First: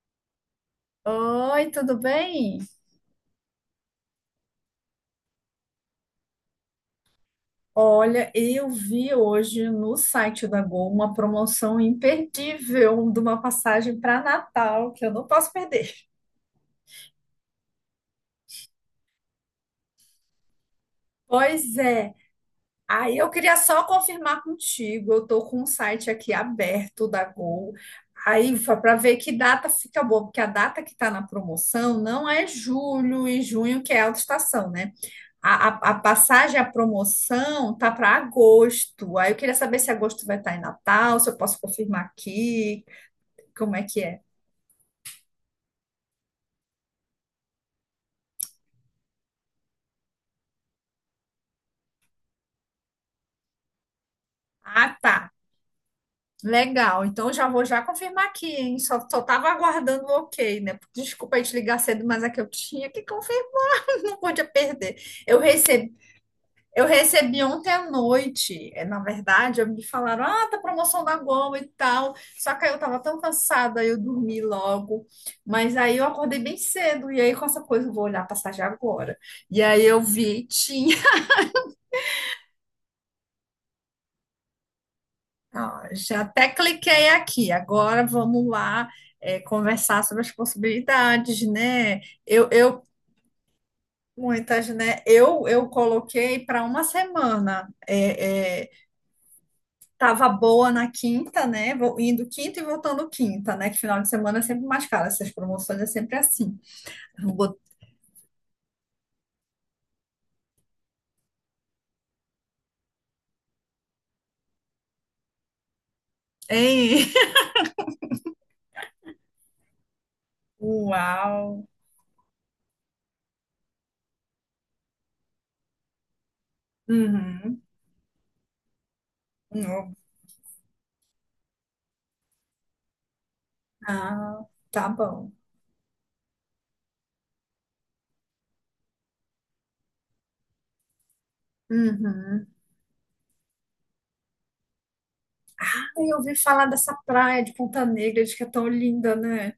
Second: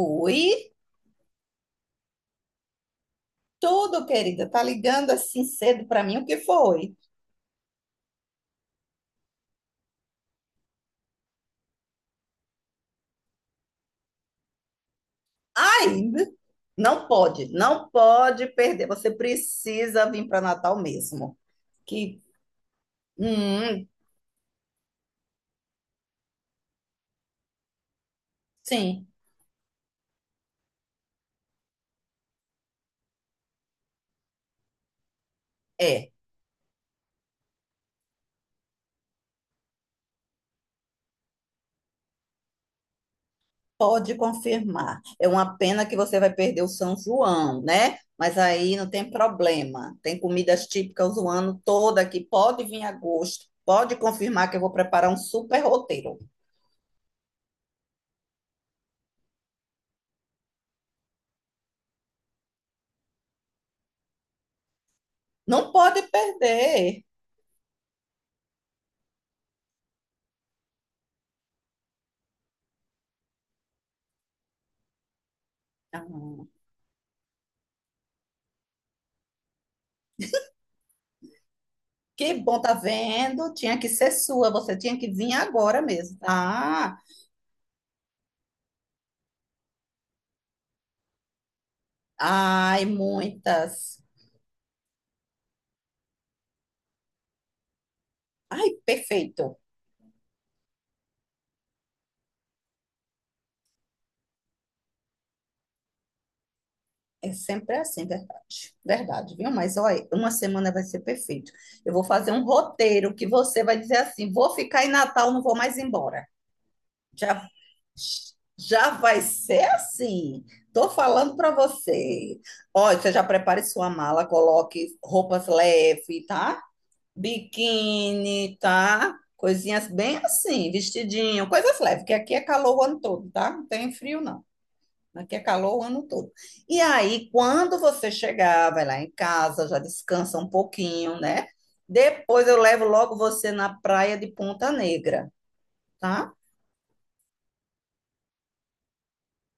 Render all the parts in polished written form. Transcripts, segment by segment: Oi, Oi, tudo bem? tudo, querida. Tá ligando assim cedo pra mim? O que foi? Olha, eu vi hoje no site da Gol uma promoção imperdível de uma passagem para Natal que eu não posso perder. Ainda não pode, não pode perder. Você precisa vir para Natal mesmo. Pois é. Que, Aí eu queria só hum, confirmar contigo. Eu tô com um site aqui aberto da Gol. Aí para sim, ver que data fica boa, porque a data que está na promoção não é julho e junho, que é alta estação, né? A é. passagem, a promoção tá para agosto. Aí eu queria saber se agosto vai estar em Natal, se eu posso confirmar aqui, como é que Pode é? confirmar. É uma pena que você vai perder o São João, né? Mas aí não tem problema. Tem comidas típicas o ano todo aqui. Pode vir em agosto. Pode confirmar que eu vou Ah, preparar um tá. super roteiro. Legal. Então já vou já confirmar aqui, hein? Só tava aguardando o ok, né? Desculpa aí te ligar cedo, mas é que eu tinha que confirmar. Não podia perder. Eu Não recebi, pode eu perder. recebi ontem à noite, na verdade, eu me falaram, ah, tá promoção da Gol e tal. Só que aí eu tava tão cansada, aí eu dormi logo. Mas aí eu acordei bem Ah. cedo, e aí com essa coisa eu vou olhar a passagem agora. E aí eu vi, tinha. Que bom, tá vendo? Tinha que ser sua, você tinha que vir agora Ah, mesmo. já até Ah, cliquei aqui. Agora vamos lá, conversar sobre as possibilidades, né? Eu ai, muitas. muitas, né? Eu coloquei para uma semana. Ai, perfeito. Tava boa na quinta, né? Vou indo quinta e voltando quinta, né? Que final de semana é sempre mais caro. Essas promoções é sempre assim. Eu É botei. sempre assim, verdade. Verdade, viu? Mas olha, uma semana vai ser perfeito. Eu vou fazer um roteiro que você vai dizer assim: vou ficar em Natal, não vou mais embora. Já, já vai ser assim. Tô falando para Uau! você. Olha, você já prepare sua mala, coloque roupas leves, tá? Uhum. Biquíni, tá? Coisinhas Não. bem assim, vestidinho, coisas leves, porque aqui é calor o ano todo, tá? Não tem frio, não. Ah, tá bom. Aqui é calor o ano todo. E aí, quando você chegar, vai lá em casa, já descansa um pouquinho, né? Uhum. Depois eu levo logo você na praia de Ponta Negra, Ai, eu tá? ouvi falar dessa praia de Ponta Negra, diz que é tão linda, né?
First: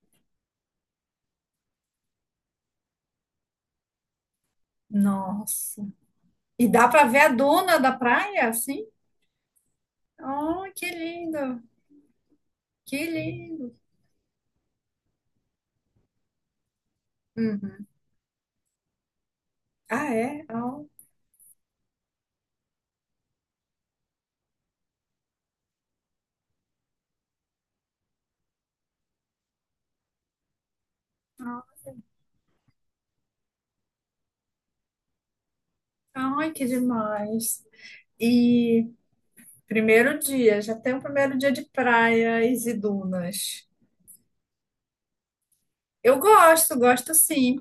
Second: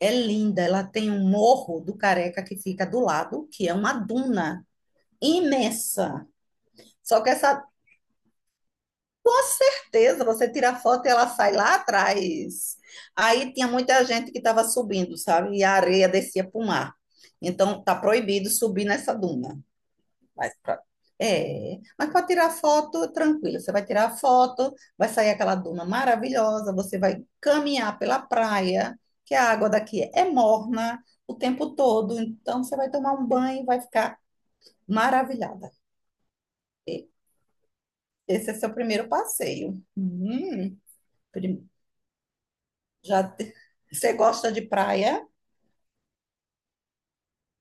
É linda, ela tem um morro do Careca que fica do lado, que é uma duna Nossa. imensa. E dá pra ver Só a que essa dona da praia, assim? Com certeza, você tira Oh, a que foto e ela sai lindo. lá atrás. Que Aí tinha lindo. muita gente que estava subindo, sabe? E a areia descia para o mar. Então, Uhum. tá proibido subir nessa duna. Ah, é? Mas pra- Oh. É, mas para tirar foto, tranquilo. Você vai tirar a foto, vai sair aquela duna maravilhosa, você vai caminhar pela praia, que a água daqui é morna o tempo todo. Então, você vai tomar um banho e vai ficar maravilhada. Oh, ai, que E demais. Esse é seu E primeiro passeio. primeiro dia, já Hum. tem o primeiro dia de praias e Já te- dunas. Você gosta de praia? Eu gosto, gosto sim.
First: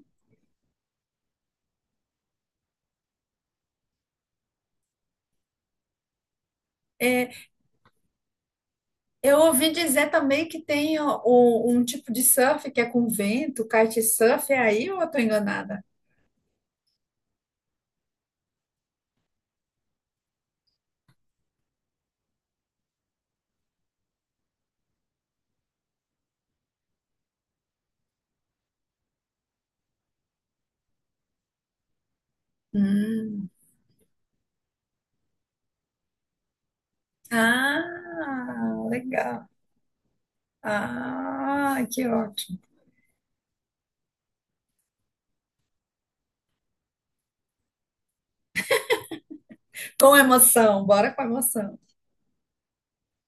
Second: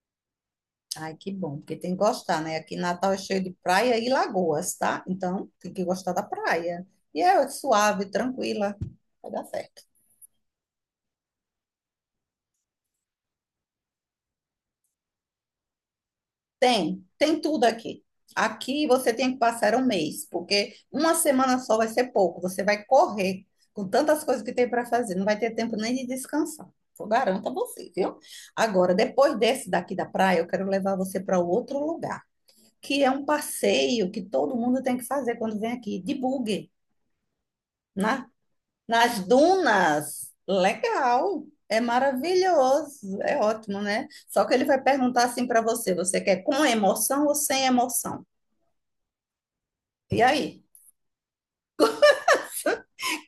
Ai, que bom, porque tem que gostar, né? Aqui em Natal é cheio de praia e lagoas, tá? Então, tem que gostar da praia. E É, é suave, tranquila, vai eu dar ouvi certo. dizer também que tem um tipo de surf que é com vento, kitesurf, é aí ou eu tô enganada? Tem tudo aqui. Aqui você tem que passar um mês, porque uma semana só vai ser pouco. Você vai correr com tantas coisas que tem para fazer, não vai ter tempo nem de descansar. Eu garanto a você, viu? Agora, depois desse daqui da praia, eu quero levar você para outro lugar. Que é um Hum. passeio que todo mundo tem que fazer quando vem aqui, de buggy, né? Ah, Nas legal. dunas. Legal, é Ah, que ótimo. maravilhoso, é ótimo, né? Só que ele vai perguntar assim para você, você quer com emoção ou sem emoção? Com E aí? emoção, bora com emoção.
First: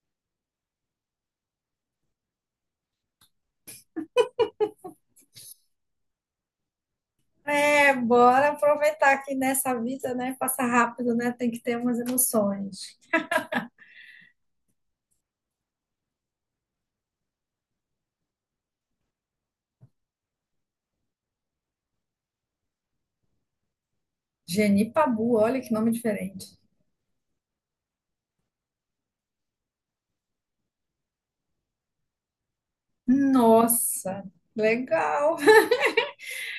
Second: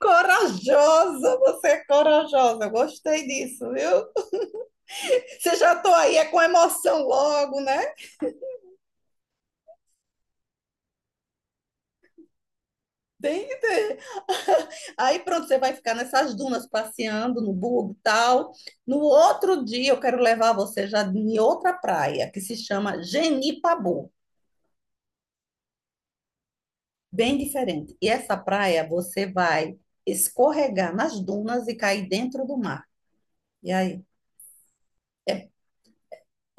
Corajosa, você é corajosa, eu gostei disso, viu? Você já tô aí, é com emoção logo, né? É, bora aproveitar que nessa vida, né, passa rápido, né, tem que ter umas emoções. Tem que ter. Aí pronto, você vai ficar nessas dunas passeando no bug e tal. No outro dia eu quero levar você já em outra praia que se chama Genipabu, Genipabu, olha que nome diferente. bem diferente. E essa praia você vai escorregar nas dunas e cair dentro do mar. E aí? Nossa, legal.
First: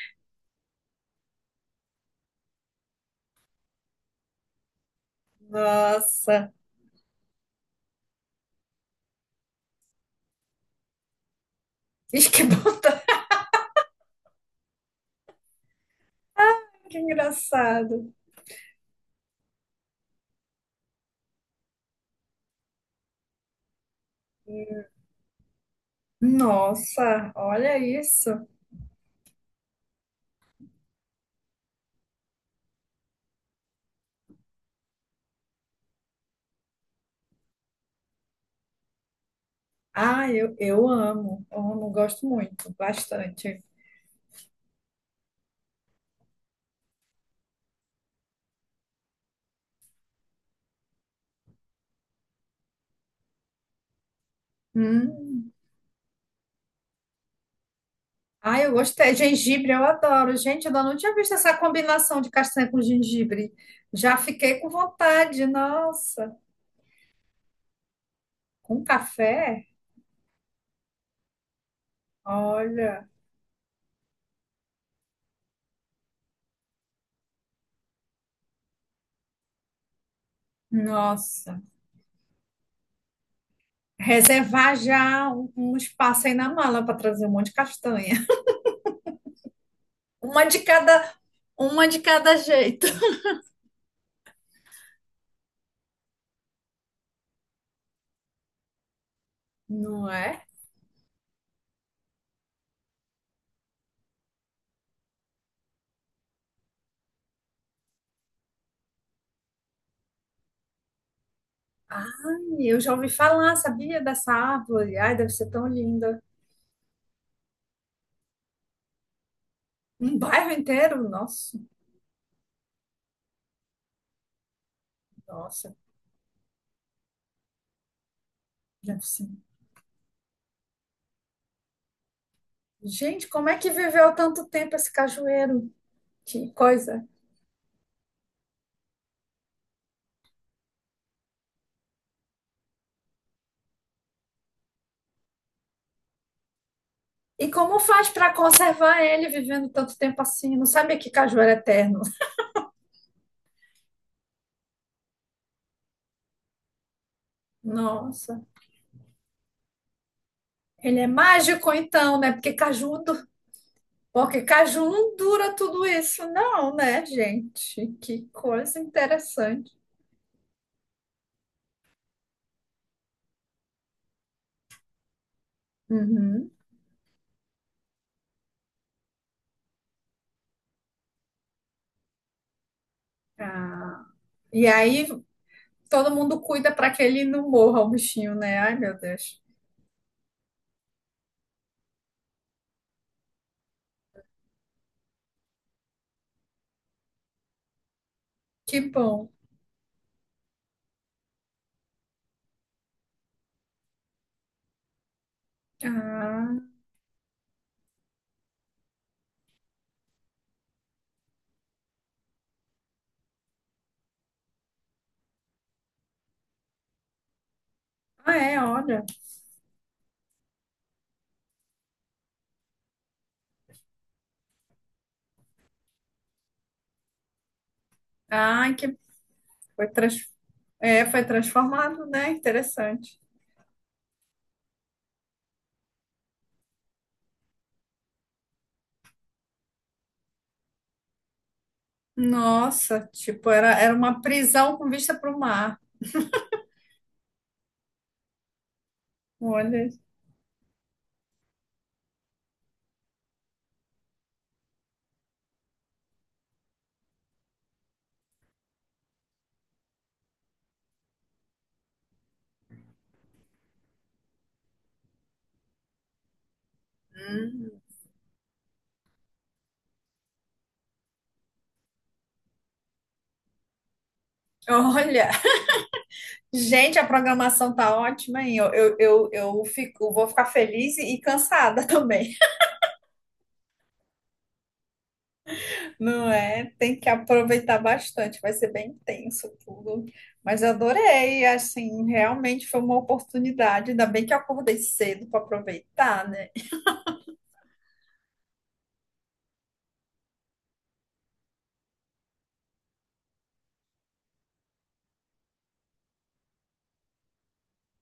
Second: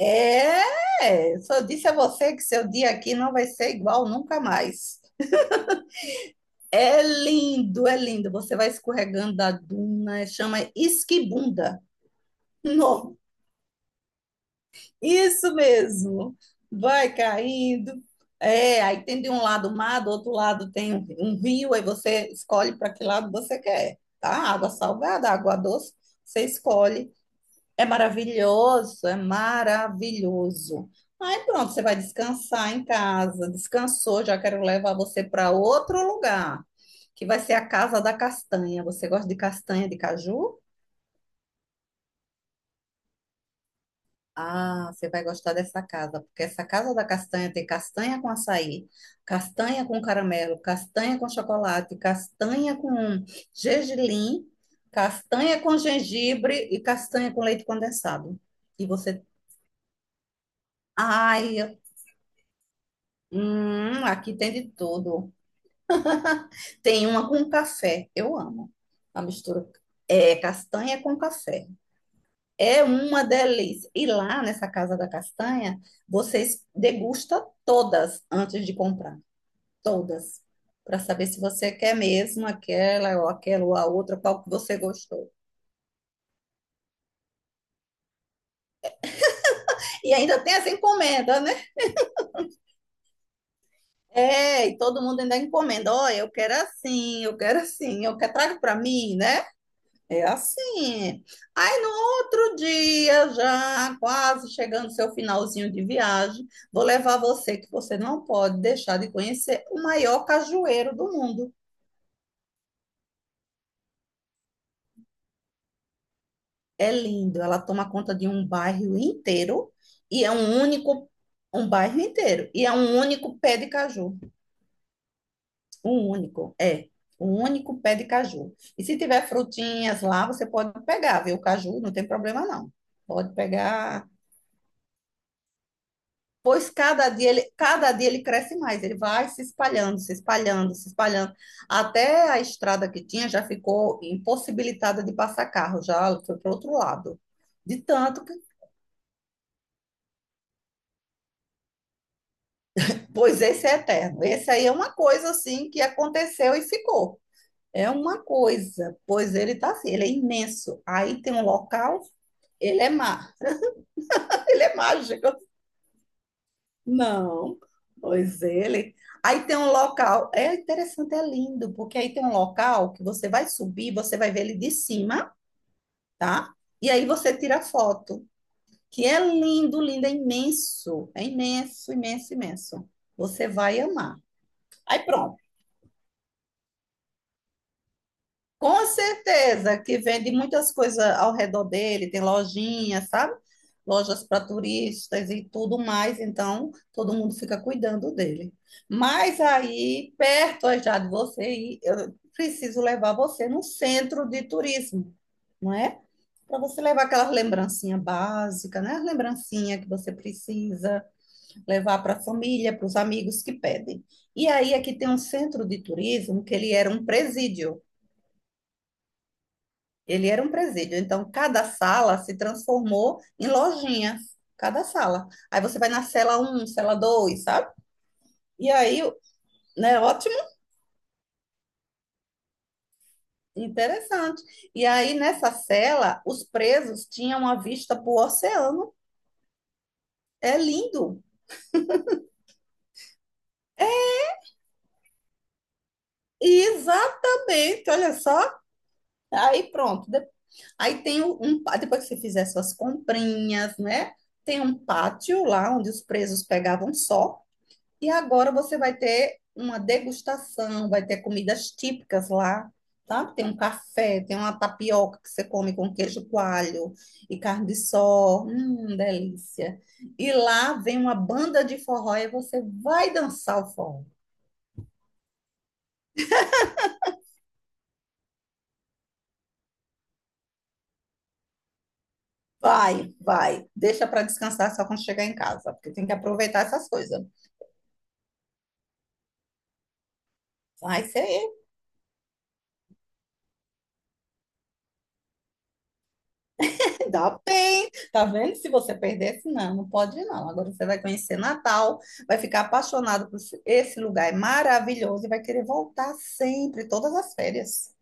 É, só disse a você que seu dia aqui não vai ser igual nunca mais. Nossa, É lindo, é lindo. Você vai escorregando da duna, chama esquibunda. isso que bom, tá? Não Isso mesmo. Que Vai caindo. engraçado. É, aí tem de um lado o mar, do outro lado tem um rio, aí você escolhe para que lado você quer, tá? Água salgada, água doce, você escolhe. Nossa, olha É isso. maravilhoso, é maravilhoso. Aí pronto, você vai descansar em casa. Descansou, já quero levar você para outro lugar, que vai ser a Casa da Castanha. Você gosta de castanha de Ah, eu, caju? eu amo, amo, gosto muito, bastante. Ah, você vai gostar dessa casa, porque essa casa da castanha tem castanha com açaí, castanha com caramelo, castanha com chocolate, castanha com gergelim, Hum. castanha com gengibre e castanha com leite condensado. Ah, eu E gostei. você. Gengibre, eu adoro. Gente, eu ainda não tinha visto essa Ai, eu- combinação de castanha com gengibre. hum, Já aqui tem fiquei de com tudo. vontade, nossa. Tem uma com café, eu amo. Com A café? mistura é castanha com café. É Olha, uma delícia. E lá nessa Casa da Castanha, vocês degustam todas antes de comprar, todas, para saber se nossa. você quer mesmo aquela ou aquela ou a outra, qual que Reservar você já gostou. um espaço aí na mala para trazer um monte de castanha. E ainda Uma tem de essa cada, encomenda, né? uma de cada jeito, É, e todo mundo ainda encomenda. Olha, eu quero assim, eu quero assim, eu quero, traga para mim, né? não É é? assim. Aí no outro dia, já quase chegando seu finalzinho de viagem, vou levar você, que você não pode deixar de conhecer o maior cajueiro do mundo. Ai, eu já ouvi falar, sabia dessa árvore? Ai, deve ser tão linda. É lindo, ela toma conta de um bairro inteiro Um e é bairro um inteiro? único, Nossa, um bairro inteiro, e é um único pé de caju. nossa, Um único, é. Um único pé de caju. E se deve ser. tiver frutinhas lá, você pode pegar, viu? O caju não tem problema não. Gente, Pode como é que pegar viveu tanto tempo esse cajueiro? Que pois coisa. Cada dia ele cresce mais, ele vai se espalhando, se espalhando, se espalhando. Até a estrada que tinha já ficou impossibilitada de passar carro, já foi para o outro lado. E como De faz tanto para que, conservar ele vivendo tanto tempo assim? Não sabia que caju era eterno. Pois esse é eterno. Esse aí é uma coisa assim que aconteceu e ficou. É uma Nossa, coisa, pois ele está assim, ele é imenso. ele é Aí tem um mágico local, então, né? Ele é má, Porque Ele é caju não mágico. dura tudo isso, não, né, Não, gente? Que pois coisa ele. Aí tem um interessante. local, é interessante, é lindo, porque aí tem um local que você vai subir, você vai ver ele de cima, Uhum. tá? E aí você tira foto, que é lindo, lindo, é imenso, imenso, imenso. Você vai Ah. amar. E Aí aí pronto. todo mundo cuida para que ele não morra, o bichinho, né? Ai, Com meu Deus. certeza, que vende muitas coisas ao redor dele, tem lojinhas, sabe? Lojas para turistas e tudo mais, então todo mundo fica cuidando dele. Que bom. Mas aí, perto já de você, ir, eu preciso levar você no centro de turismo, não é? Para Ah, você levar aquelas lembrancinhas básicas, né? As lembrancinhas que você precisa levar para a família, para os amigos que pedem. E aí, aqui tem um centro de turismo que ele era um presídio. ah é, olha. Ele era um presídio. Então, cada sala se transformou em lojinhas. Cada sala. Aí você vai na cela um, cela 2, sabe? E Ai, aí, foi, né, trans... ótimo, é, foi transformado, né? Interessante. interessante. E aí, nessa cela, os presos tinham uma vista para o oceano. É lindo. Nossa, tipo, era uma prisão com vista para o mar. Exatamente, olha só. Aí Olha. pronto. Aí tem um, um pá- Depois que você fizer suas comprinhas, né? Tem um pátio lá onde os presos pegavam sol. E agora você vai ter uma degustação, vai ter comidas típicas lá, tá? Tem um café, tem uma tapioca que você come com queijo coalho e carne de Hum. sol. Delícia. E lá vem uma banda de forró e você vai dançar o forró. Olha, gente, a programação tá ótima, hein? Vou ficar feliz e cansada também. Vai, vai. Deixa para descansar só quando chegar em casa, porque tem que Não aproveitar é? essas Tem que coisas. aproveitar bastante, vai ser bem intenso tudo. Mas eu Vai ser adorei, assim, realmente foi uma oportunidade. Ainda bem que eu acordei cedo para aproveitar, né? Se dá bem, tá vendo? Se você perdesse, não, não pode não. Agora você vai conhecer Natal, vai ficar apaixonado por esse lugar, é maravilhoso e vai querer voltar sempre, todas as férias.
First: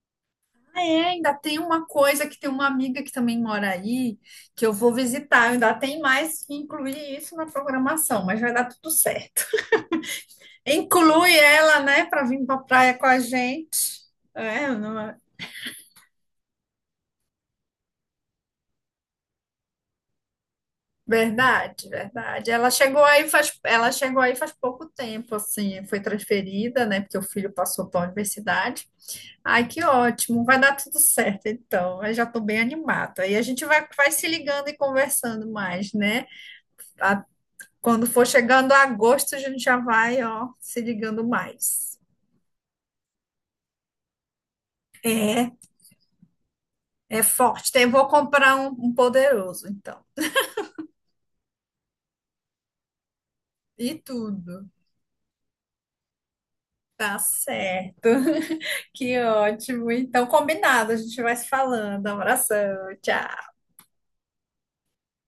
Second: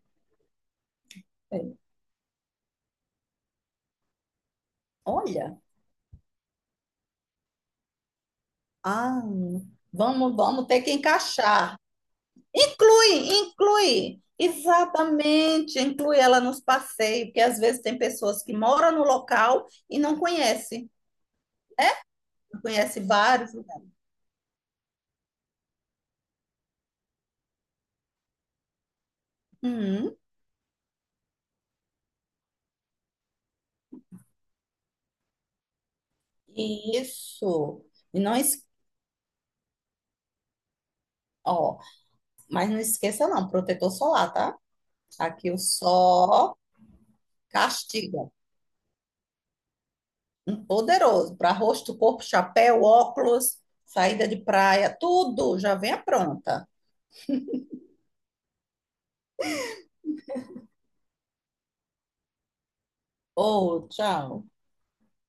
Ah, é, ainda tem É. uma coisa que tem uma amiga que também mora aí, que eu vou visitar. Olha, Ainda tem mais que incluir isso na programação, mas vai dar tudo ah, certo. vamos ter que Inclui encaixar. ela, né, para vir para a praia com a Inclui, gente. inclui. É, não é? Exatamente, inclui ela nos passeios, porque às vezes tem pessoas que moram no local e não conhecem, Verdade, verdade. não conhece vários lugares. Ela chegou aí faz pouco tempo, assim, foi transferida, né? Porque o filho passou para a universidade. Ai, que Hum, ótimo, vai dar tudo certo, então. Eu já estou bem animada. Aí a gente vai se ligando e conversando mais, né? A- isso. Quando E for não, es- chegando a agosto, a gente já vai, ó, se ligando ó, mais. Mas não esqueça não, protetor solar, tá? É Aqui o sol é forte. Vou castiga. comprar um poderoso, então. Um poderoso para rosto, corpo, chapéu, óculos, E saída de tudo. praia, tudo já venha pronta. Tá certo. Que ótimo. Então, combinado, a gente vai se falando. Abração, tchau. Ô, tchau.